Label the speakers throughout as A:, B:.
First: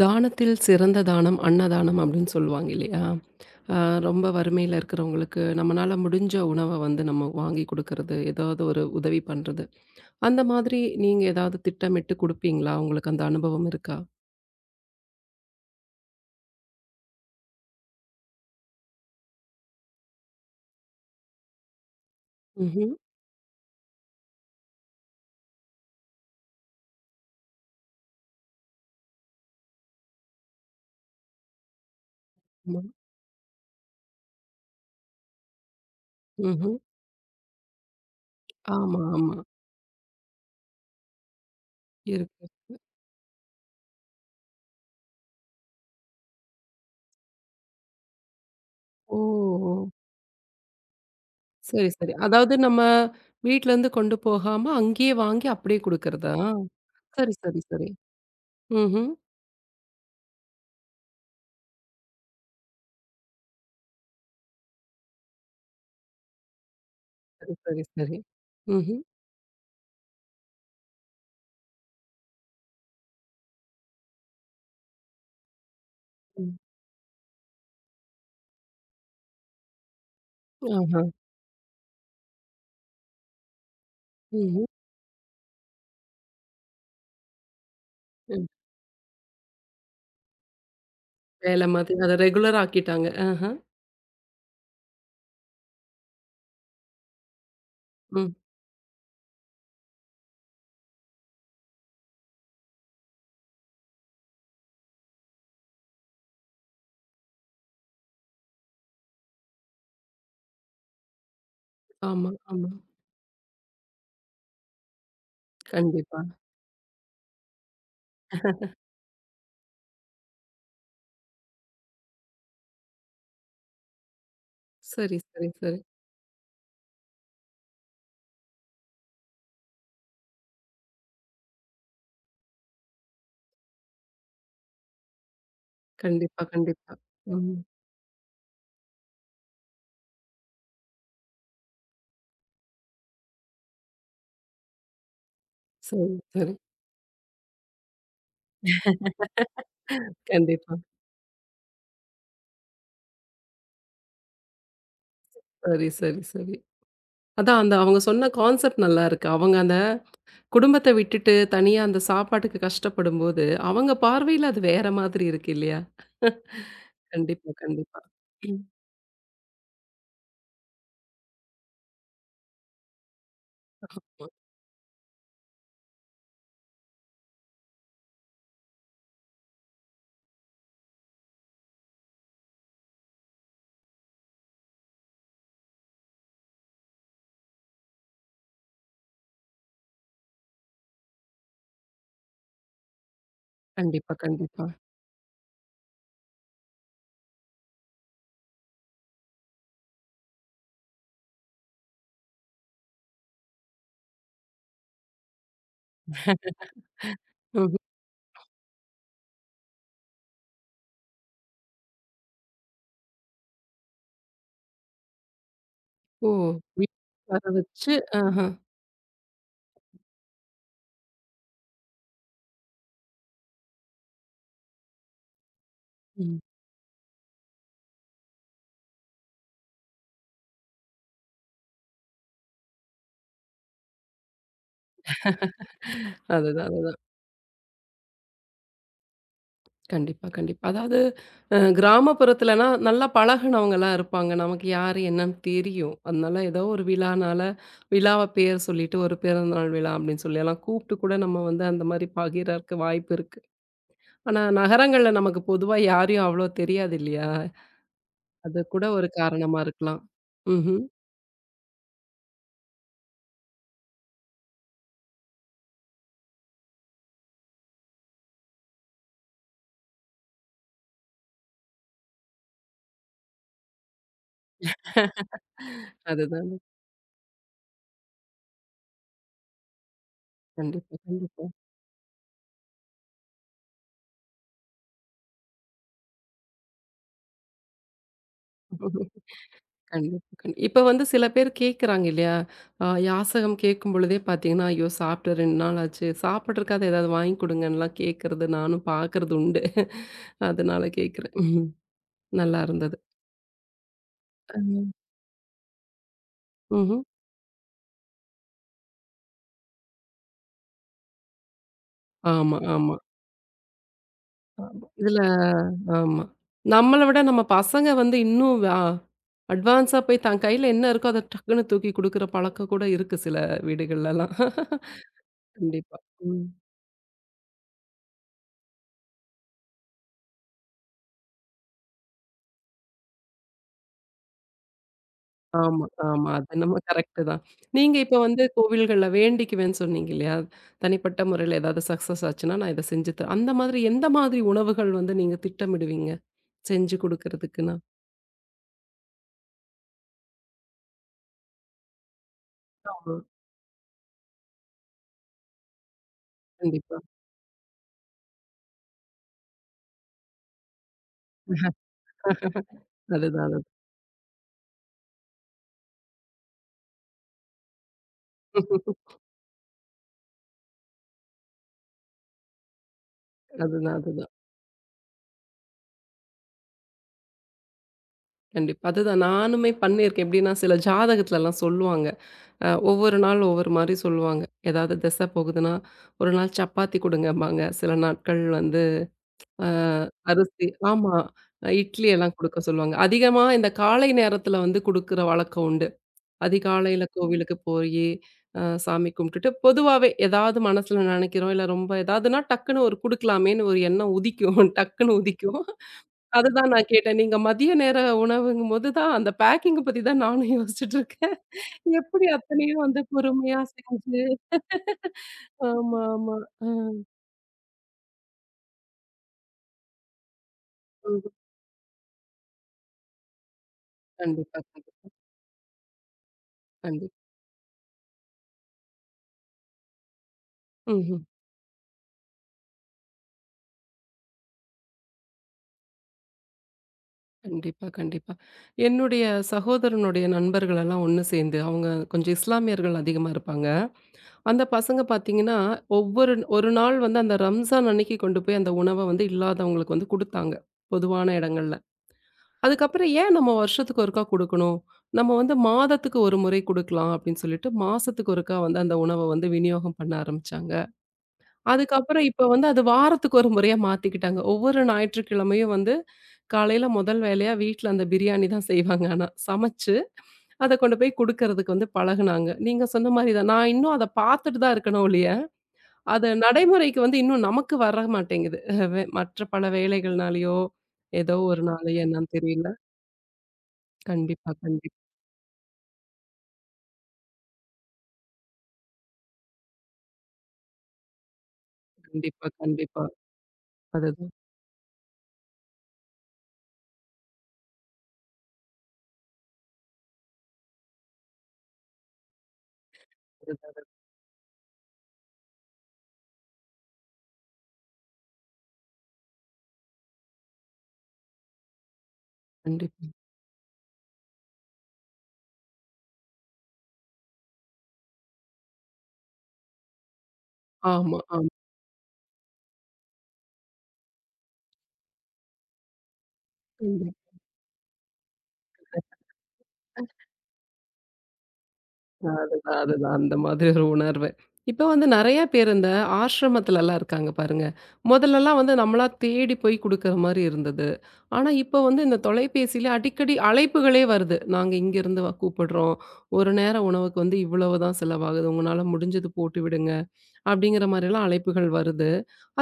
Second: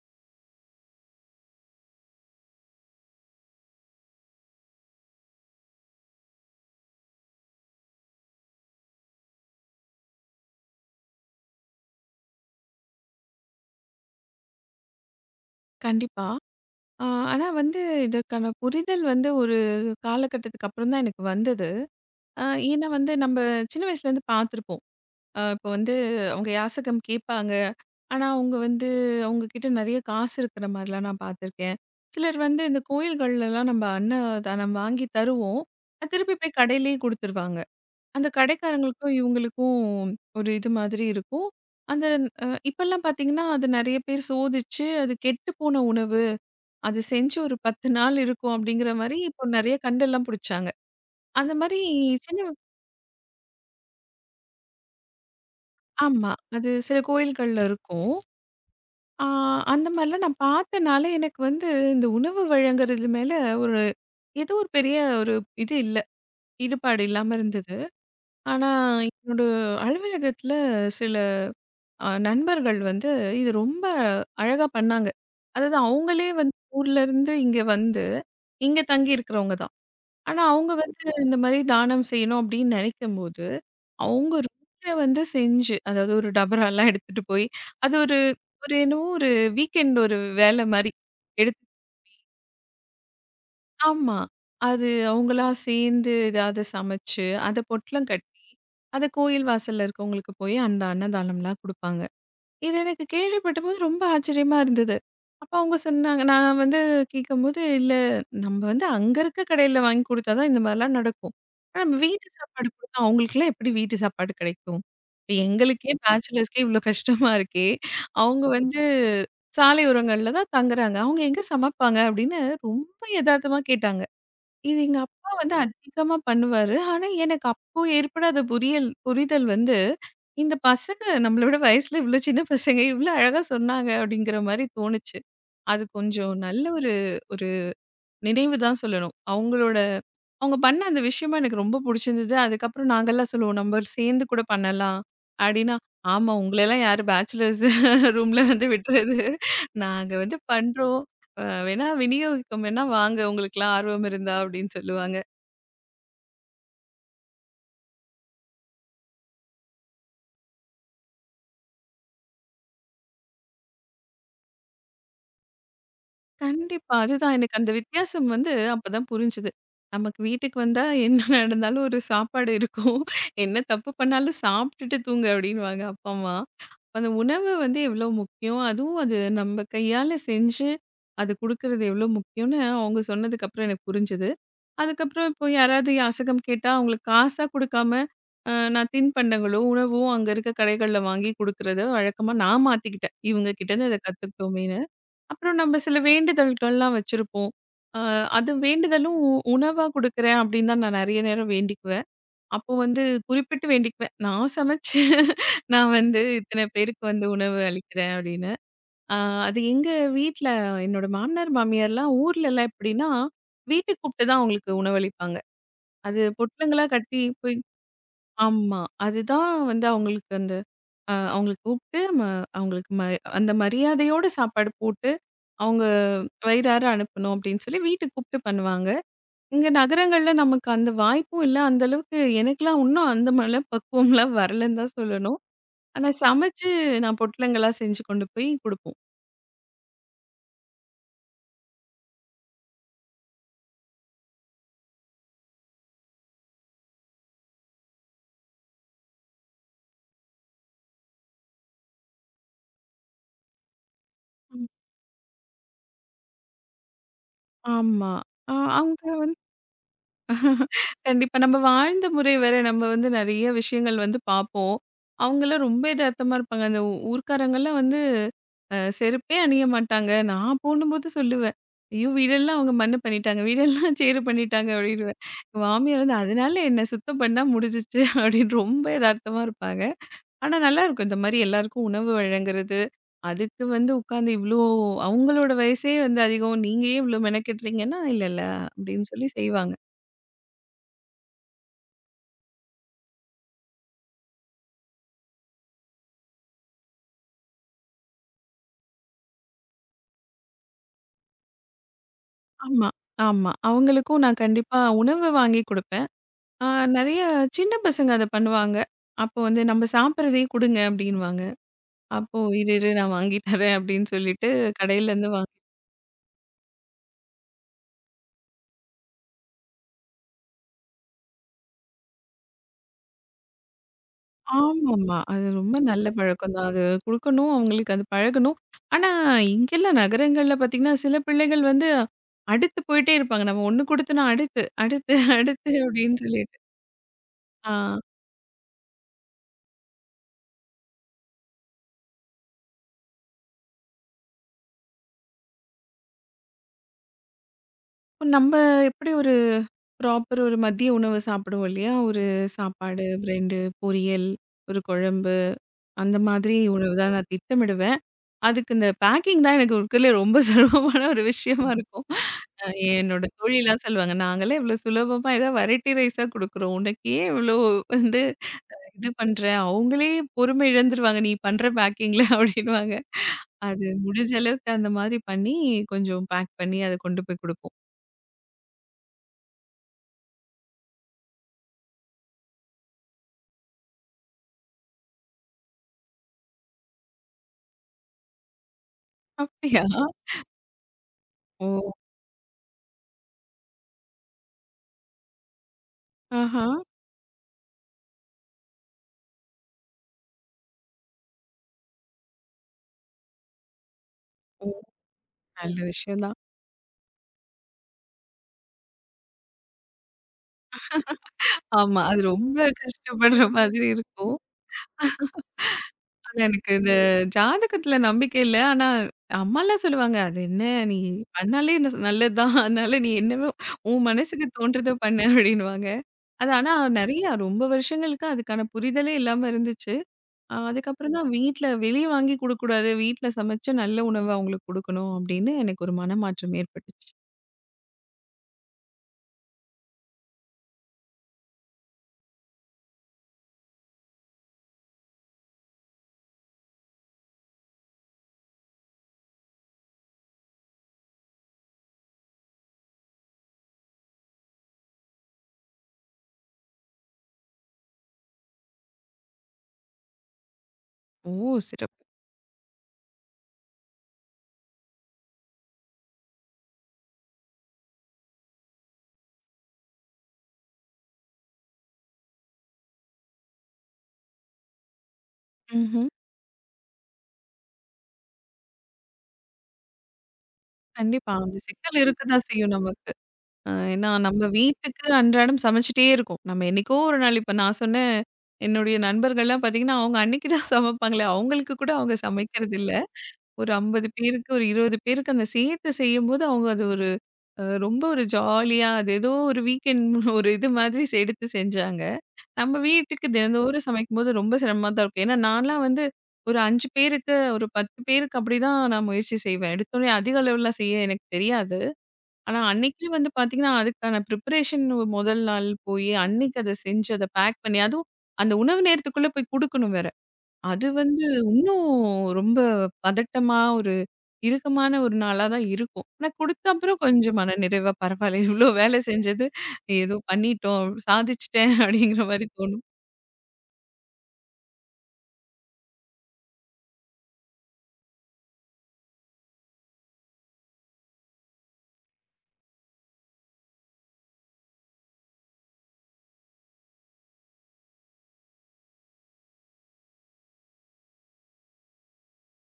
A: தானத்தில் சிறந்த தானம் அன்னதானம் அப்படின்னு சொல்லுவாங்க இல்லையா? அ ரொம்ப வறுமையில இருக்கிறவங்களுக்கு நம்மனால முடிஞ்ச உணவ வந்து நம்ம வாங்கி குடுக்கறது, ஏதாவது ஒரு உதவி பண்றது. அந்த மாதிரி நீங்க ஏதாவது திட்டமிட்டு குடுப்பீங்களா? உங்களுக்கு அந்த அனுபவம் இருக்கா?
B: கண்டிப்பா. அ ஆனா வந்து இதற்கான புரிதல் வந்து ஒரு காலகட்டத்துக்கு அப்புறம் தான் எனக்கு வந்தது. அ ஏன்னா
A: ம்ஹ்ம்.
B: வந்து நம்ப சின்ன வயசுலேருந்து பார்த்துருப்போம். இப்போ வந்து அவங்க யாசகம் கேட்பாங்க. ஆனா அவங்க வந்து அவங்க கிட்ட நெறைய காசு இருக்கிற மாரிலாம் நான் பார்த்துருக்கேன். சிலர் வந்து இந்த
A: ஆமா.
B: கோயில்கள்லலாம் நம்ம அன்னதானம் வாங்கி தருவோம். அது திருப்பி போய்
A: ம்ஹ்ம்.
B: கடையிலேயே குடுத்துருவாங்க. அந்த
A: ஆமா,
B: கடைக்காரங்களுக்கும்
A: ஆமா.
B: இவங்களுக்கும் ஒரு இது மாதிரி இருக்கும். அந்த
A: இருக்கு.
B: அ இப்பலாம் பார்த்தீங்கன்னா, அது நெறைய பேர் சோதிச்சு அது கெட்டுப்போன உணவு அது செஞ்சு ஒரு 10 நாள் இருக்கும் அப்படிங்கிற மாரி,
A: ஓ!
B: இப்போ நெறைய
A: ஓ!
B: கண்டெல்லாம் புடிச்சாங்க. அந்த மாரி
A: சரி, சரி.
B: சின்ன
A: அதாவது நம்ம வீட்லருந்து கொண்டு போகாம, அங்கேயே வாங்கி அப்படியே
B: ஆமா.
A: குடுக்கறதா?
B: அது சில
A: சரி, சரி,
B: கோயில்கள்ல
A: சரி.
B: இருக்கும்.
A: ம்ஹ்ம்.
B: ஆ அந்த மாரிலாம் நான் பார்த்தனால, எனக்கு வந்து இந்த உணவு வழங்குறது மேல ஒரு ஏதோ ஒரு பெரிய ஒரு இது இல்ல. ஈடுபாடு இல்லாம
A: சரி,
B: இருந்தது.
A: சரி, சரி.
B: ஆனா,
A: ம்ஹ்ம்.
B: என்னோட அலுவலகத்துல சில நண்பர்கள் வந்து இது ரொம்ப அழகா பண்ணாங்க. அதாவது அவங்களே வந்து
A: ம்.
B: ஊர்ல இருந்து இங்க வந்து, இங்க தங்கி இருக்கிறவங்க தான். ஆனா, அவங்க
A: ஆஹா.
B: வந்து இந்த மாரி தானம் செய்யணும் அப்படின்னு நெனைக்கும்போது, அவங்க
A: ம்ஹ்ம்.
B: ரொட்டிய வந்து செஞ்சு, அதாவது ஒரு டபராலாம் எடுத்துட்டு போய், அது ஒரு ஒரு என்னவோ ஒரு வீக்கெண்ட் ஒரு வேலை மாரி எடுத்து
A: வேல மாதிரி. அத ரெகுலர் ஆக்கிட்டாங்க. ஆஹ.
B: ஆமா. அது அவங்களா சேர்ந்து ஏதாவது சமைச்சு, அத பொட்டலம் கட்டி,
A: ம்.
B: அத கோயில் வாசல்ல இருக்கவங்களுக்கு போய் அந்த அன்னதானம்லாம் குடுப்பாங்க. இது எனக்கு கேள்விப்பட்டபோது ரொம்ப ஆச்சரியமா இருந்தது. அப்ப அவங்க சொன்னாங்க நான் வந்து கேட்கும்போது, "இல்ல நம்ம வந்து அங்க இருக்க கடையில வாங்கி குடுத்தா தான் இந்த மாரிலாம் நடக்கும். ஆனா நம்ம வீட்டு
A: ஆமா,
B: சாப்பாடு
A: ஆமா.
B: குடுத்தா அவங்களுக்குலாம் எப்படி வீட்டு சாப்பாடு கிடைக்கும்? இப்ப எங்களுக்கே
A: கண்டிப்பா.
B: பேச்சுலர்ஸ்க்கே இவ்ளோ கஷ்டமா இருக்கே! அவங்க வந்து சாலையோரங்கள்ல தான் தங்குறாங்க. அவங்க எங்க சமைப்பாங்க?" அப்படின்னு ரொம்ப எதார்த்தமா கேட்டாங்க. இது எங்க
A: சரி,
B: அப்பா
A: சரி,
B: வந்து
A: சரி.
B: அதிகமா பண்ணுவாரு. ஆனா, எனக்கு அப்போ ஏற்படாத புரிதல் வந்து, இந்த பசங்க நம்மள விட வயசுல இவ்ளோ சின்ன பசங்க, இவ்ளோ அழகா சொன்னாங்க அப்படிங்கிற மாரி தோணுச்சு. அது கொஞ்சம்
A: கண்டிப்பா,
B: நல்ல
A: கண்டிப்பா.
B: ஒரு ஒரு
A: ம்.
B: நினைவு தான் சொல்லணும். அவங்களோட அவங்க பண்ண அந்த விஷயமும் எனக்கு ரொம்ப புடிச்சிருந்தது. அதுக்கப்புறம் நாங்கலாம் சொல்லுவோம், "நம்ம சேர்ந்து கூட பண்ணலாம்." அப்படின்னா,
A: சரி,
B: "ஆமா
A: சரி.
B: உங்களலாம் யாரு பேச்சுலர்ஸ் ரூம்ல வந்து விடுறது? நாங்க வந்து
A: கண்டிப்பா.
B: பண்றோம். வேணா விநியோகிக்கம் வேணா வாங்க, உங்களுக்குலாம் ஆர்வம் இருந்தா" அப்படின்னு சொல்லுவாங்க.
A: சரி, சரி, சரி. அதான் அந்த அவங்க சொன்ன கான்செப்ட் நல்லா இருக்கு. அவங்க அந்த குடும்பத்த விட்டுட்டு தனியா அந்த சாப்பாட்டுக்கு கஷ்டப்படும்போது, அவங்க பார்வையில அது வேற மாதிரி இருக்கு இல்லையா?
B: கண்டிப்பா. அதுதான்
A: கண்டிப்பா,
B: எனக்கு அந்த
A: கண்டிப்பா.
B: வித்தியாசம் வந்து
A: ம்.
B: அப்பதான் புரிஞ்சுது. நமக்கு வீட்டுக்கு வந்தா என்ன நடந்தாலும் ஒரு சாப்பாடு இருக்கும். என்ன தப்பு பண்ணாலும் சாப்பிட்டுட்டு தூங்கு அப்டின்னுவாங்க அப்பா, அம்மா. அந்த உணவு வந்து எவ்ளோ முக்கியம். அதுவும் அது நம்ம கையால செஞ்சு அது குடுக்குறது எவ்ளோ முக்கியம்னு அவங்க சொன்னதுக்கப்புறம் எனக்கு புரிஞ்சுது. அதுக்கப்புறம் இப்போ யாராவது யாசகம் கேட்டா அவங்களுக்கு காசா குடுக்காம, நான் தின்பண்டங்களோ, உணவோ அங்க இருக்க கடைகள்ல வாங்கி குடுக்குறத வழக்கமா நான் மாத்திக்கிட்டேன். இவங்க கிட்டேருந்து அத
A: கண்டிப்பா,
B: கத்துக்கிட்டோமே
A: கண்டிப்பா.
B: அப்புறம் நம்ம சில வேண்டுதல்கள்லாம் வச்சிருப்போம். அ அது வேண்டுதலும் உணவா குடுக்குறேன் அப்படின்னு தான் நான் நெறைய நேரம் வேண்டிக்குவேன். அப்போ வந்து குறிப்பிட்டு வேண்டிக்குவேன். நான் சமைச்சு நான் வந்து இத்தன பேருக்கு வந்து உணவு
A: ம்ஹ்ம்.
B: அளிக்கிறேன் அப்படின்னு. அ அது எங்க வீட்ல என்னோட மாமனார், மாமியார்லாம் ஊர்லலாம் எப்படின்னா, வீட்டுக்கு கூப்பிட்டு தான் அவங்களுக்கு உணவளிப்பாங்க. அது
A: ஓ!
B: பொட்டலங்களா கட்டி
A: வீட்டுக்கு வர
B: போய்
A: வச்சு ஆஹ.
B: ஆமா. அதுதான் வந்து அவங்களுக்கு அந்த அவங்கள கூப்பிட்டு அவங்களுக்கு அந்த மரியாதையோட சாப்பாடு போட்டு, அவங்க
A: ம்.
B: வயிறார அனுப்பணும் அப்படின்னு சொல்லி வீட்டுக்கு கூப்பிட்டு பண்ணுவாங்க. இங்க நகரங்கள்ல நமக்கு அந்த வாய்ப்பும் இல்ல. அந்த அளவுக்கு எனக்கெல்லாம் இன்னும் அந்த மனப் பக்குவம்லாம் வரலன்னு தான் சொல்லணும். ஆனா சமைச்சு
A: அதுதான்.
B: நான் பொட்டலங்கள்லாம் செஞ்சு கொண்டு போய் குடுப்போம்.
A: கண்டிப்பா, கண்டிப்பா. அதாவது கிராமப்புறத்துலனா நல்லா பழகுனவங்களா இருப்பாங்க. நமக்கு யாரு என்னன்னு தெரியும். அதனால ஏதோ ஒரு விழானால, விழாவ பேர் சொல்லிட்டு ஒரு பிறந்த நாள் விழா அப்படின்னு சொல்லி எல்லாம் கூப்பிட்டு கூட நம்ம வந்து அந்த மாரி பகிரக்கு வாய்ப்பு இருக்கு. ஆனா
B: ம்.
A: நகரங்கள்ல நமக்கு பொதுவா யாரையும் அவ்வளோ தெரியாது இல்லையா?
B: ஆமா. அ
A: அது கூட
B: அவங்க
A: ஒரு காரணமா இருக்கலாம். ம்ஹ்ம்.
B: கண்டிப்பா. நம்ம வாழ்ந்த முறை வேற. நம்ம வந்து நெறைய விஷயங்கள் வந்து பார்ப்போம். அவங்கலாம் ரொம்ப எதார்த்தமா இருப்பாங்க. அந்த ஊர்க்காரங்கலாம் வந்து செருப்பே அணிய மாட்டாங்க. நான் போணும்போது சொல்லுவேன். "ஐயோ! வீடெல்லாம் அவங்க மண்ணு பண்ணிட்டாங்க. வீடெல்லாம் சேறு பண்ணிட்டாங்க" அப்படின்னுவேன். எங்க மாமியார் வந்து
A: அதுதான்.
B: "அதனால என்ன? சுத்தம் பண்ணா முடிஞ்சிச்சு" அப்படின்னு ரொம்ப எதார்த்தமா இருப்பாங்க. ஆனா
A: கண்டிப்பா,
B: நல்லாயிருக்கும். இந்த மாரி
A: கண்டிப்பா.
B: எல்லாருக்கும் உணவு வழங்குறது. அதுக்கு வந்து உட்காந்து இவ்ளோ அவங்களோட வயசே வந்து அதிகம். நீங்க ஏன் இவ்ளோ மெனக்கெடுறீங்கன்னா, "இல்ல, இல்ல" அப்படின்னு சொல்லி செய்வாங்க.
A: கண்டிப்பா, இப்ப வந்து சில பேர் கேட்குறாங்க இல்லையா? யாசகம் கேட்கும் பொழுதே பார்த்தீங்கன்னா, "ஐயோ! சாப்பிட்டு 2 நாள் ஆச்சு. சாப்பிட்றக்காவது ஏதாவது வாங்கி குடுங்கன்லாம்" கேட்கறது நானும் பார்க்கறது உண்டு. அதனால கேட்கிறேன். ம். நல்லா
B: ஆமா,
A: இருந்தது.
B: ஆமா. அவங்களுக்கும் நான் கண்டிப்பா
A: ம்.
B: உணவு வாங்கி குடுப்பேன். அ
A: ம்ஹ்ம்.
B: நெறைய சின்ன பசங்க அத பண்ணுவாங்க. அப்போ வந்து "நம்ம சாப்பிடுறதே குடுங்க" அப்படின்னுவாங்க. அப்போ
A: ஆமா,
B: "இரு, இரு
A: ஆமா,
B: நான் வாங்கி தரேன்" அப்படின்னு சொல்லிட்டு
A: ஆமா. இதுல
B: கடையிலேருந்து வாங்கி
A: ஆமா. நம்மள விட நம்ம பசங்க வந்து இன்னும் அட்வான்ஸா போய் தன் கையில என்ன இருக்கோ அத டக்குன்னு தூக்கி குடுக்குற பழக்கம் கூட இருக்கு சில வீடுகள்லலாம்.
B: ஆமாமா. அது ரொம்ப
A: கண்டிப்பா.
B: நல்ல
A: ம்.
B: பழக்கம் தான். அது குடுக்கணும், அவங்களுக்கு அது பழகணும். ஆனா, இங்கெல்லாம் நகரங்கள்ல பார்த்தீங்கன்னா, சில பிள்ளைகள் வந்து அடுத்து போயிட்டே இருப்பாங்க. நம்ம ஒண்ணு குடுத்தோம்னா அடுத்து, அடுத்து, அடுத்து
A: ஆமா,
B: அப்படின்னு
A: ஆமா. அது
B: சொல்லிட்டு.
A: என்னமோ கரெக்ட்டு தான்.
B: ஆ.
A: நீங்க இப்ப வந்து கோவில்கள்ல வேண்டிக்குவேன்னு சொன்னீங்க இல்லையா? தனிப்பட்ட முறையில ஏதாவது சக்சஸ் ஆச்சுன்னா, நான் இத செஞ்சு தரேன். அந்த மாதிரி எந்த மாதிரி உணவுகள் வந்து நீங்க திட்டமிடுவீங்க? செஞ்சு குடுக்கறதுக்குன்னா?
B: இப்ப நம்ம எப்படி ஒரு ப்ராப்பர் ஒரு மதிய உணவு சாப்பிடுவோம் இல்லையா? ஒரு சாப்பாடு,
A: ஆமா.
B: பிரெண்டு, பொரியல், ஒரு குழம்பு அந்த மாதிரி உணவு
A: கண்டிப்பா.
B: தான் நான் திட்டமிடுவேன். அதுக்கு இந்த பேக்கிங் தான் எனக்கு இருக்கிறதுலே ரொம்ப சுலபமான ஒரு விஷயமா இருக்கும். அ என்னோட
A: அதுதான், அதுதான்.
B: தோழிலாம் சொல்லுவாங்க, "நாங்கலாம் இவ்வளோ சுலபமா ஏதாவது வெரைட்டி ரைஸா குடுக்குறோம். உனக்கு ஏன் இவ்வளோ வந்து இது பண்ற? அவங்களே பொறுமை இழந்துருவாங்க நீ பண்ற பேக்கிங்ல" அப்படின்னுவாங்க. அது
A: அதுதான், அதுதான்.
B: முடிஞ்ச அளவுக்கு அந்த மாதிரி பண்ணி கொஞ்சம் பேக் பண்ணி அத கொண்டு போய் குடுப்போம்.
A: கண்டிப்பா. அதுதான் நானுமே பண்ணியிருக்கேன். எப்படின்னா, சில ஜாதகத்துலலாம் சொல்லுவாங்க. ஒவ்வொரு நாள் ஒவ்வொரு மாரி சொல்லுவாங்க. ஏதாவது திசை போகுதுன்னா, ஒரு நாள் சப்பாத்தி குடுங்கம்பாங்க. சில நாட்கள் வந்து அ
B: அப்படியா?
A: அரிசி. ஆமா.
B: ஓ!
A: இட்லி எல்லாம் குடுக்க சொல்லுவாங்க. அதிகமா இந்த காலை நேரத்துல வந்து குடுக்குற வழக்கம் உண்டு.
B: ஆஹா!
A: அதிகாலையில கோவிலுக்கு போயி, சாமி கும்பிட்டுட்டு பொதுவாவே ஏதாவது மனசுல நெனைக்கிறோம், இல்ல ரொம்ப ஏதாவதுன்னா டக்குன்னு ஒரு குடுக்கலாமேன்னு ஒரு எண்ணம் உதிக்கும்.
B: ஓ!
A: டக்குன்னு உதிக்கும்.
B: நல்ல விஷயம் தான்.
A: அதுதான் நான் கேட்டேன். நீங்க மதிய நேர உணவுங்கும்போது தான் அந்த பேக்கிங்க பத்தி தான் நானும் யோசிச்சுட்டு இருக்கேன்.
B: ஆமா. அது
A: எப்படி
B: ரொம்ப
A: அத்தனையும் வந்து
B: கஷ்டப்படுற
A: பொறுமையா
B: மாதிரி
A: செஞ்சு
B: இருக்கும்.
A: ஆமா, ஆமா.
B: ஆனா
A: அ.
B: எனக்கு இந்த ஜாதகத்துல நம்பிக்கை இல்ல. ஆனா அம்மாலாம் சொல்லுவாங்க, "அது என்ன நீ பண்ணாலே நல்லது தான். அதனால நீ என்னவோ உன் மனசுக்கு
A: கண்டிப்பா,
B: தோன்றத
A: கண்டிப்பா.
B: பண்ணு" அப்படின்னுவாங்க. அது ஆனா
A: கண்டிப்பா.
B: நெறையா ரொம்ப வருஷங்களுக்கு அதுக்கான புரிதலே இல்லாம இருந்துச்சு. அதுக்கப்புறம்
A: ம்ஹ்ம்.
B: தான் வீட்ல வெளிய வாங்கி குடுக்கக்கூடாது. வீட்ல சமைச்சு நல்ல உணவு அவங்களுக்கு குடுக்கணும் அப்படின்னு எனக்கு ஒரு மனமாற்றம் ஏற்பட்டுச்சு.
A: கண்டிப்பா, கண்டிப்பா. என்னுடைய சகோதரனுடைய நண்பர்கள் எல்லாம் ஒண்ணு சேர்ந்து, அவங்க கொஞ்சம் இஸ்லாமியர்கள் அதிகமா இருப்பாங்க. அந்த பசங்க பார்த்தீங்கன்னா, ஒவ்வொரு ஒரு நாள் வந்து அந்த ரம்ஜான் அன்னைக்கு கொண்டு போய் அந்த உணவ வந்து இல்லாதவங்களுக்கு வந்து குடுத்தாங்க. பொதுவான இடங்கள்ல. அதுக்கப்புறம் ஏன் நம்ம வருஷத்துக்கு ஒருக்கா குடுக்கணும்? நம்ம வந்து மாதத்துக்கு ஒரு முறை குடுக்கலாம் அப்படின்னு சொல்லிட்டு, மாசத்துக்கு ஒருக்கா வந்து அந்த உணவ வந்து விநியோகம் பண்ண ஆரம்பிச்சாங்க.
B: ஓ! சிறப்பு.
A: அதுக்கப்புறம் இப்ப வந்து அது வாரத்துக்கு ஒரு முறையா மாத்திக்கிட்டாங்க. ஒவ்வொரு ஞாயிற்றுக்கிழமையும் வந்து காலையில முதல் வேலையா வீட்ல அந்த பிரியாணி தான் செய்வாங்க ஆனா. சமைச்சு அத கொண்டு போய் குடுக்கறதுக்கு வந்து பழகுனாங்க. நீங்க சொன்ன மாரி தான். நான் இன்னும் அத பார்த்துட்டு தான் இருக்கணும் ஒழிய,
B: ம்ஹ்ம்.
A: அது நடைமுறைக்கு வந்து இன்னும் நமக்கு வர மாட்டேங்குது. மற்ற பல வேலைகள்னாலயோ,
B: கண்டிப்பா.
A: ஏதோ
B: அந்த
A: ஒரு
B: சிக்கல்
A: நாளையோ என்னன்னு
B: இருக்கத்தான்
A: தெரியல.
B: செய்யும் நமக்கு. ஏன்னா, நம்ம
A: கண்டிப்பா, கண்டிப்பா,
B: வீட்டுக்கு அன்றாடம் சமைச்சுட்டே இருக்கோம். நம்ம என்னைக்கோ ஒரு நாள் இப்ப நான் சொன்ன என்னுடைய நண்பர்கள்லாம் பார்த்தீங்கன்னா, அவங்க அன்னைக்கு தான் சமைப்பாங்களே! அவங்களுக்கு கூட அவங்க
A: கண்டிப்பா,
B: சமைக்கிறதில்ல.
A: கண்டிப்பா.
B: ஒரு 50
A: அதுதான்,
B: பேருக்கு, ஒரு 20 பேருக்கு அந்த சேர்த்து செய்யும்போது, அவங்க அது ஒரு ரொம்ப ஒரு ஜாலியா அது ஏதோ ஒரு வீக்கெண்ட் ஒரு இது மாதிரி எடுத்து செஞ்சாங்க. நம்ம வீட்டுக்கு தினந்தோறும்
A: அதுதான்.
B: சமைக்கும்போது ரொம்ப சிரமமா தான் இருக்கும். ஏன்னா, நான்லாம் வந்து ஒரு 5 பேருக்கு, ஒரு 10 பேருக்கு அப்படிதான் நான் முயற்சி செய்வேன். எடுத்தோனே அதிக அளவுலாம் செய்ய எனக்கு தெரியாது. ஆனா, அன்னைக்கே
A: கண்டிப்பா.
B: வந்து பார்த்தீங்கன்னா, அதுக்கான ப்ரிப்பரேஷன் முதல் நாள் போயி, அன்னைக்கு அத செஞ்சு, அத பேக் பண்ணி, அதுவும் அந்த உணவு நேரத்துக்குள்ள போய் குடுக்கணும் வேற. அது
A: ஆமா,
B: வந்து
A: ஆமா.
B: இன்னும் ரொம்ப பதட்டமா, ஒரு இறுக்கமான ஒரு நாளா தான் இருக்கும். ஆனா, குடுத்த அப்புறம்
A: கண்டிப்பா.
B: கொஞ்சம் மனநிறைவா, "பரவால்ல இவ்ளோ வேலை செஞ்சது, ஏதோ பண்ணிட்டோம், சாதிச்சுட்டேன்" அப்படிங்கிற மாரி
A: அதுதான்,
B: தோணும்.
A: அதுதான். அந்த மாதிரி ஒரு உணர்வு. இப்ப வந்து நெறைய பேர் இந்த ஆசிரமத்துலலாம் இருக்காங்க பாருங்க. முதல்லலாம் வந்து நம்மளா தேடி போய் குடுக்குற மாரி இருந்தது. ஆனா, இப்ப வந்து இந்த தொலைபேசியில அடிக்கடி அழைப்புகளே வருது. நாங்க இங்கேருந்து கூப்பிடுறோம். ஒரு நேரம் உணவுக்கு வந்து இவ்வளவு தான் செலவாகுது. உங்கனால முடிஞ்சது போட்டு விடுங்க. அப்படிங்கிற மாரிலாம் அழைப்புகள் வருது.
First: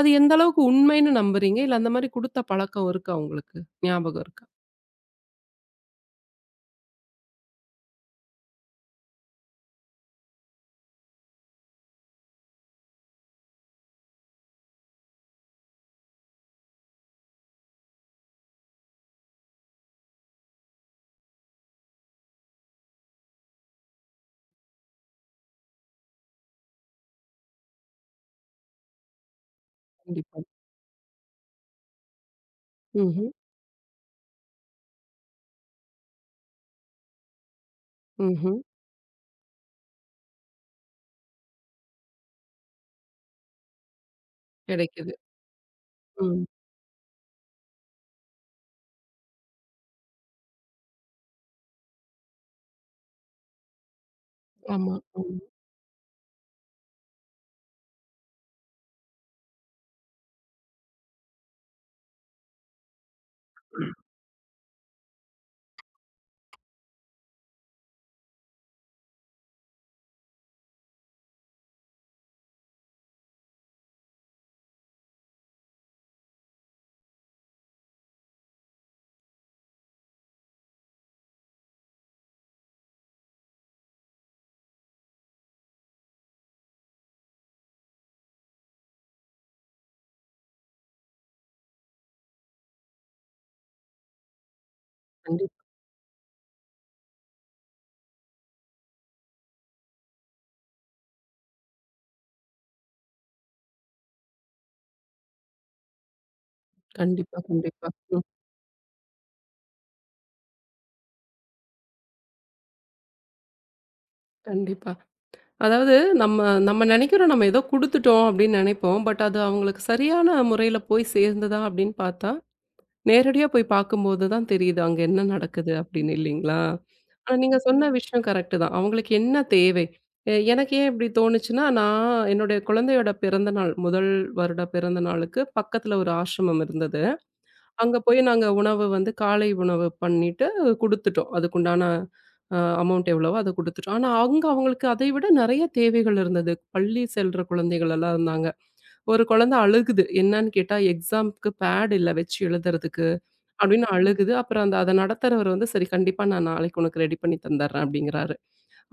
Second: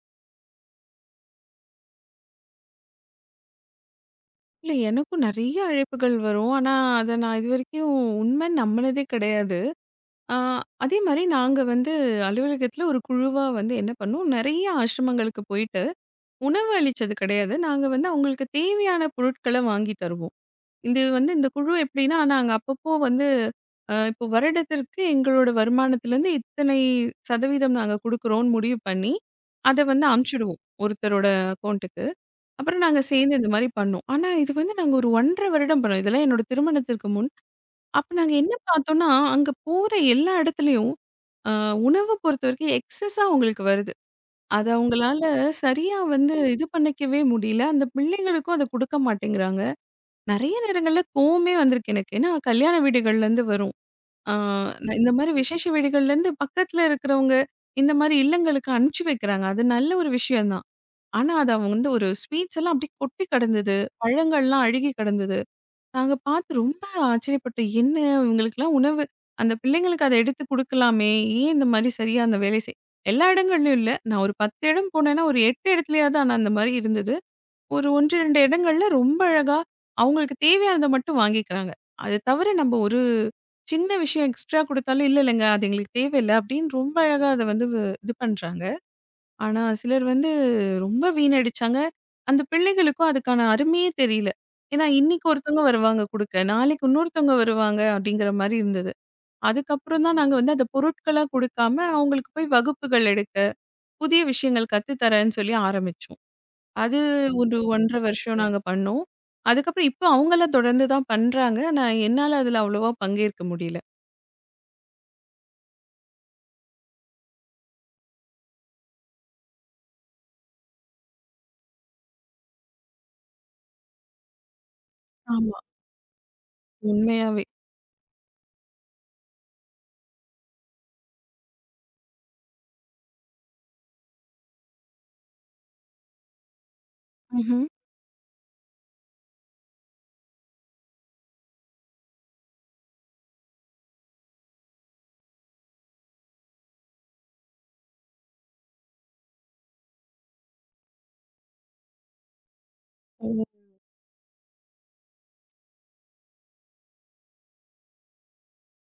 A: அது எந்த அளவுக்கு உண்மைன்னு நம்புறீங்க? இல்ல அந்த மாரி குடுத்த பழக்கம் இருக்கா உங்களுக்கு? ஞாபகம் இருக்கா?
B: இல்ல எனக்கும் நெறைய அழைப்புகள் வரும். ஆனா, அத நான் இதுவரைக்கும் உண்மைன்னு நம்புனதே கிடையாது. ஆ, அதே மாரி நாங்க வந்து அலுவலகத்துல ஒரு குழுவா வந்து என்ன பண்ணோம், நெறைய ஆசிரமங்களுக்கு போயிட்டு உணவு அளிச்சது கிடையாது. நாங்க வந்து அவங்களுக்கு தேவையான பொருட்கள வாங்கி தருவோம். இது வந்து இந்த குழு எப்படின்னா, நாங்க அப்பப்போ வந்து இப்போ வருடத்திற்கு எங்களோட வருமானத்திலருந்து இத்தனை சதவீதம் நாங்க குடுக்குறோம்னு முடிவு பண்ணி, அத வந்து
A: கண்டிப்பா.
B: அனுப்பிச்சுடுவோம் ஒருத்தரோட அக்கவுண்டுக்கு. அப்புறம் நாங்க
A: ம்ஹ்ம்.
B: சேர்ந்து இந்த மாரி பண்ணோம். ஆனா இது வந்து நாங்க ஒரு 1 1/2 வருடம் பண்ணோம். இதெல்லாம் என்னோட திருமணத்திற்கு முன் அப்ப நாங்க
A: ம்ஹ்ம்.
B: என்ன பார்த்தோம்னா, அங்க போற எல்லா இடத்துலயும், அ உணவ பொறுத்தவரைக்கும் எக்ஸஸா அவங்களுக்கு வருது. அத
A: கிடைக்குது.
B: அவங்களால சரியா வந்து
A: ம்.
B: இது பண்ணிக்கவே முடியல. அந்த பிள்ளைங்களுக்கும் அத குடுக்க மாட்டேங்கிறாங்க. நெறைய நேரங்கள்ல கோவமே வந்திருக்கு எனக்கு. ஏன்னா கல்யாண வீடுகள்லேருந்து வரும். அ
A: ஆமா.
B: இந்த மாரி
A: ம்.
B: விசேஷ வீடுகள்லேருந்து பக்கத்துல இருக்கிறவங்க, இந்த மாரி இல்லங்களுக்கு அனுப்பிச்சு வைக்கிறாங்க. அது நல்ல ஒரு விஷயம் தான். ஆனா, அது அவங்க வந்து ஒரு ஸ்வீட்ஸ் எல்லாம் அப்படியே கொட்டி கடந்தது. பழங்கள்லாம் அழுகி கடந்தது. நாங்க பார்த்து ரொம்ப ஆச்சரியப்பட்டோம். என்ன இவங்களுக்கெல்லாம் உணவு அந்த பிள்ளைங்களுக்கு அத எடுத்து குடுக்கலாமே! ஏன் இந்த மாரி சரியா அந்த வேலை செய் எல்லா இடங்கள்லயும் இல்ல. நான் ஒரு 10 இடம் போனேன்னா, ஒரு 8 இடத்துலயாவது ஆனா அந்த மாரி இருந்தது. ஒரு 1, 2 இடங்கள்ல ரொம்ப அழகா அவங்களுக்கு தேவையானத மட்டும் வாங்கிக்கிறாங்க. அது தவிர நம்ம ஒரு சின்ன விஷயம் எக்ஸ்ட்ரா குடுத்தாலும், "இல்ல இல்லங்க அது எங்களுக்கு தேவையில்ல" அப்படின்னு ரொம்ப அழகா அத வந்து இது பண்றாங்க. ஆனா, சிலர் வந்து ரொம்ப வீணடிச்சாங்க. அந்த பிள்ளைகளுக்கும் அதுக்கான அருமையே தெரியல. ஏன்னா, இன்னைக்கு
A: கண்டிப்பா.
B: ஒருத்தவங்க வருவாங்க குடுக்க, நாளைக்கு இன்னொருத்தவங்க வருவாங்க அப்படிங்கிற மாரி இருந்தது. அதுக்கப்புறம் தான் நாங்க வந்து அத பொருட்களா குடுக்காம, அவங்களுக்கு போய் வகுப்புகள் எடுக்க, புதிய விஷயங்கள் கத்து தரேன்னு சொல்லி ஆரம்பிச்சோம். அது
A: கண்டிப்பா,
B: ஒரு 1
A: கண்டிப்பா.
B: 1/2
A: ம்.
B: வருஷம் நாங்க பண்ணோம். அதுக்கப்புறம் இப்போ அவங்கலாம் தொடர்ந்து தான் பண்றாங்க. ஆனா, என்னால அதுல அவ்வளவா பங்கேற்க முடியல.
A: கண்டிப்பா. அதாவது நம்ம நம்ம நெனைக்கிறோம் நம்ம ஏதோ குடுத்துட்டோம் அப்படின்னு நெனைப்போம். பட் அது அவங்களுக்கு சரியான முறையில போய் சேர்ந்ததா அப்படின்னு பார்த்தா, நேரடியா போய் பார்க்கும்போது தான் தெரியுது அங்க என்ன
B: ஆமா.
A: நடக்குது அப்படின்னு இல்லைங்களா? ஆனா
B: உண்மையாவே.
A: நீங்க சொன்ன விஷயம் கரெக்ட்டு தான். அவங்களுக்கு என்ன தேவை? எனக்கு ஏன் இப்படி தோணுச்சுன்னா, நான் என்னுடைய குழந்தையோட பிறந்த நாள், முதல் வருட பிறந்த நாளுக்கு பக்கத்துல ஒரு ஆசிரமம் இருந்தது.
B: ம்ஹ்ம்.
A: அங்க போய் நாங்க உணவு வந்து காலை உணவு பண்ணிட்டு குடுத்துட்டோம். அதுக்குண்டான அமௌண்ட் எவ்வளவோ அத குடுத்துட்டோம். ஆனா, அங்க அவங்களுக்கு அதை விட நெறைய தேவைகள் இருந்தது. பள்ளி செல்ற குழந்தைகள் எல்லாம் இருந்தாங்க. ஒரு குழந்தை அழுகுது. என்னன்னு கேட்டா, எக்ஸாம்க்கு பேட் இல்ல வச்சு எழுதுறதுக்கு
B: ஓ!
A: அப்படின்னு அழுகுது. அப்புறம் அந்த அத நடத்துறவர் வந்து, "சரி கண்டிப்பா நான் நாளைக்கு உனக்கு ரெடி பண்ணி தந்தர்றேன்" அப்படிங்கிறாரு.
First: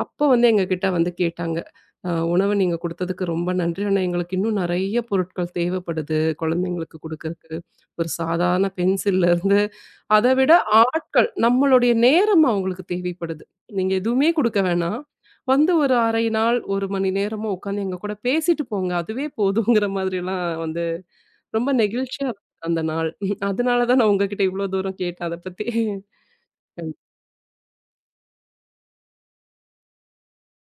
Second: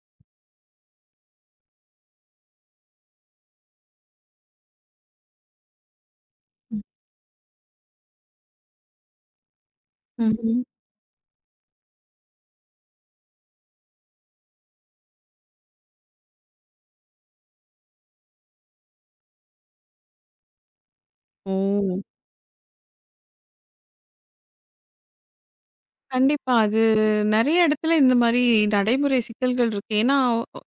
A: அப்போ வந்து எங்ககிட்ட வந்து கேட்டாங்க. "உணவு நீங்க குடுத்ததுக்கு ரொம்ப நன்றி. ஆனா எங்களுக்கு இன்னும் நெறைய பொருட்கள் தேவைப்படுது. குழந்தைங்களுக்கு குடுக்கறக்கு." ஒரு சாதாரண பென்சில்லருந்து அத விட
B: ம்ஹ்ம்.
A: ஆட்கள், நம்மளுடைய நேரம் அவங்களுக்கு தேவைப்படுது. நீங்க எதுவுமே குடுக்க வேணாம். வந்து ஒரு 1/2 நாள், 1 மணி நேரமோ உட்காந்து எங்க கூட பேசிட்டு போங்க. அதுவே போதுங்கிற மாதிரிலாம் வந்து ரொம்ப
B: ஓ!
A: நெகிழ்ச்சியா இருந்தது அந்த நாள். உம், அதனால தான் நான் உங்ககிட்ட இவ்ளோ தூரம் கேட்டேன் அத பத்தி.
B: கண்டிப்பா. அது
A: கண்
B: நெறைய இடத்துல இந்த மாரி நடைமுறை சிக்கல்கள் இருக்கு. ஏன்னா,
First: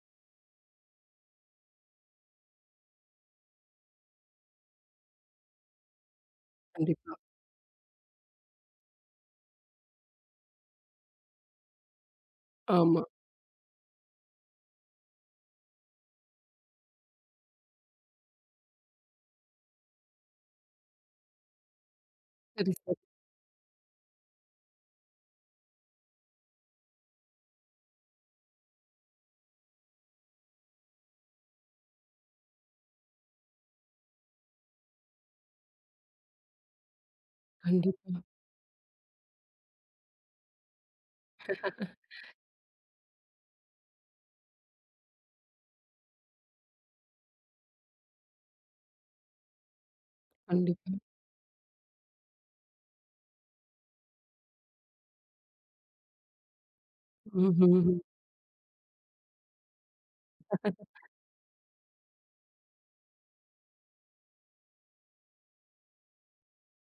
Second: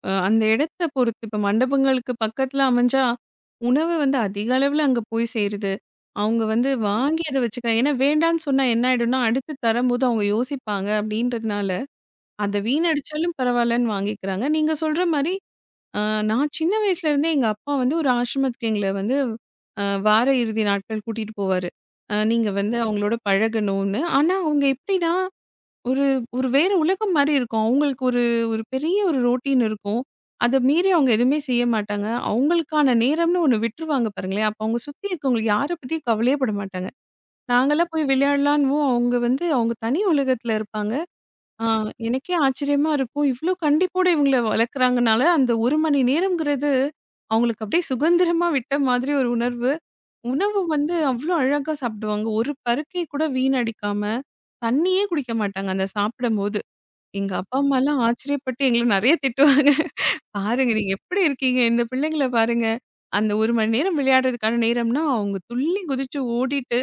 B: அந்த இடத்த பொறுத்து இப்ப மண்டபங்களுக்கு பக்கத்துல அமைஞ்சா, உணவு வந்து அதிக அளவுல அங்க போய் சேருது. அவங்க வந்து
A: கண்டிப்பா.
B: வாங்கி அத வச்சுக்கிறாங்க. ஏன்னா வேண்டான்னு சொன்னா என்ன ஆயிடும்னா, அடுத்து தரம்போது அவங்க யோசிப்பாங்க அப்படின்றதுனால, அத
A: ஆமா.
B: வீணடிச்சாலும் பரவாயில்லன்னு வாங்கிக்கிறாங்க. நீங்க சொல்ற மாரி, அ நான் சின்ன வயசுல இருந்தே எங்க அப்பா வந்து ஒரு ஆசிரமத்துக்கு எங்கள வந்து வார இறுதி நாட்கள் கூட்டிட்டு போவாரு. நீங்க
A: சரி,
B: வந்து
A: சரி.
B: அவங்களோட பழகணும்னு. ஆனா அவங்க எப்படின்னா ஒரு ஒரு வேற உலகம் மாரி இருக்கும். அவங்களுக்கு ஒரு ஒரு பெரிய ஒரு ரொட்டீன் இருக்கும். அத மீறி அவங்க எதுவுமே செய்ய மாட்டாங்க. அவங்களுக்கான நேரம்னு ஒண்ணு விட்டுருவாங்க பாருங்களேன். அப்ப அவங்க சுத்தி இருக்கவங்க யார பத்தியும் கவலையே பட மாட்டாங்க. நாங்கலாம் போய்
A: கண்டிப்பா,
B: விளையாடலான்னுவோம். அவங்க வந்து அவங்க தனி உலகத்துல இருப்பாங்க. ஆ எனக்கே ஆச்சரியமா இருக்கும். இவ்ளோ கண்டிப்போட இவங்கள வளர்க்குறாங்கனால, அந்த 1 மணி நேரம்ங்கிறது அவங்களுக்கு அப்படியே சுதந்திரமா விட்ட மாதிரி ஒரு உணர்வு. உணவு
A: கண்டிப்பா.
B: வந்து அவ்ளோ அழகா சாப்பிடுவாங்க. ஒரு பருக்கை கூட வீணடிக்காம, தண்ணியே குடிக்க மாட்டாங்க அந்த சாப்பிடும்போது. எங்க அப்பா,
A: ம்ஹ்ஹ்ம்.
B: அம்மாலாம் ஆச்சரியப்பட்டு எங்கள நெறைய திட்டுவாங்க. "பாருங்க நீங்க எப்படி இருக்கீங்க? இந்த பிள்ளைங்கள பாருங்க. அந்த 1 மணி நேரம் விளையாடுறதுக்கான நேரம்னா, அவங்க துள்ளி குதிச்சு ஓடிட்டு,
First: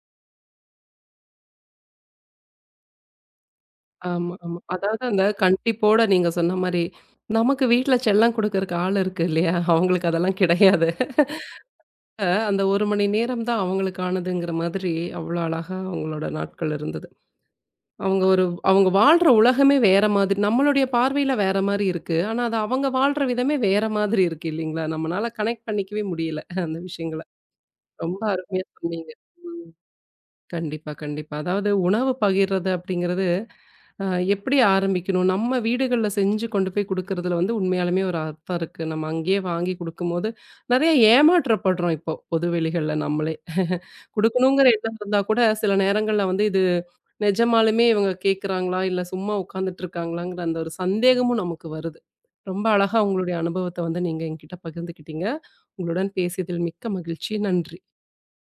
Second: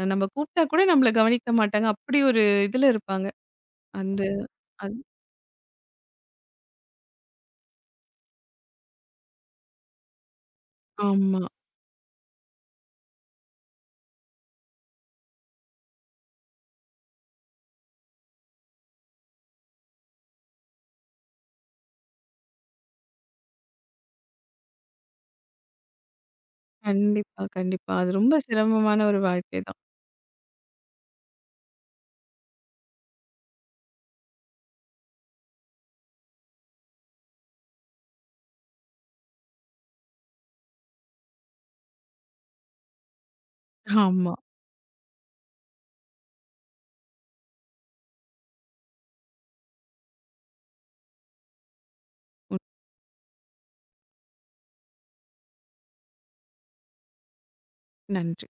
B: நம்ம கூப்பிட்டா கூட நம்மள கவனிக்க மாட்டாங்க." அப்படி ஒரு இதுல இருப்பாங்க. அந்த
A: ஆமா, ஆமா.
B: அது
A: அதாவது அந்த கண்டிப்போட நீங்க சொன்ன மாரி, நமக்கு வீட்ல செல்லம் குடுக்கறக்கு ஆள் இருக்கு இல்லையா? அவங்களுக்கு அதெல்லாம் கிடையாது.
B: ஆமா.
A: அந்த 1 மணி நேரம் தான் அவங்களுக்கானதுங்கிற மாதிரி அவ்ளோ அழகா அவங்களோட நாட்கள் இருந்தது. அவங்க ஒரு அவங்க வாழ்ற உலகமே வேற மாதிரி நம்மளுடைய பார்வையில வேற மாரி இருக்கு. ஆனா அது அவங்க வாழ்ற விதமே வேற மாதிரி இருக்கு இல்லைங்களா? நம்மனால கனெக்ட் பண்ணிக்கவே முடியல அந்த விஷயங்கள.
B: கண்டிப்பா, கண்டிப்பா. அது
A: ரொம்ப
B: ரொம்ப
A: அருமையா
B: சிரமமான
A: சொன்னீங்க.
B: ஒரு வாழ்க்கை
A: ம்.
B: தான்.
A: கண்டிப்பா, கண்டிப்பா. அதாவது உணவு பகிர்றது அப்படிங்கிறது அ எப்படி ஆரம்பிக்கணும்? நம்ம வீடுகள்ல செஞ்சு கொண்டு போய் குடுக்குறதுல வந்து உண்மையாலுமே ஒரு அர்த்தம் இருக்கு. நம்ம அங்கேயே வாங்கி குடுக்கும்போது, நெறைய ஏமாற்றப்படுறோம் இப்போ, பொது வெளிகள்ல நம்மளே.
B: ஆமா.
A: குடுக்கணுங்கிற எண்ணம் இருந்தா கூட, சில நேரங்கள்ல வந்து இது நிஜமாலுமே இவங்க கேட்குறாங்களா? இல்ல சும்மா உட்காந்துட்டு இருக்காங்களாங்கிற அந்த ஒரு சந்தேகமும் நமக்கு வருது.
B: ம்.
A: ரொம்ப அழகா உங்களுடைய அனுபவத்த வந்து நீங்க என்கிட்ட பகிர்ந்துக்கிட்டீங்க. உங்களுடன் பேசியதில் மிக்க மகிழ்ச்சி. நன்றி.
B: நன்றி.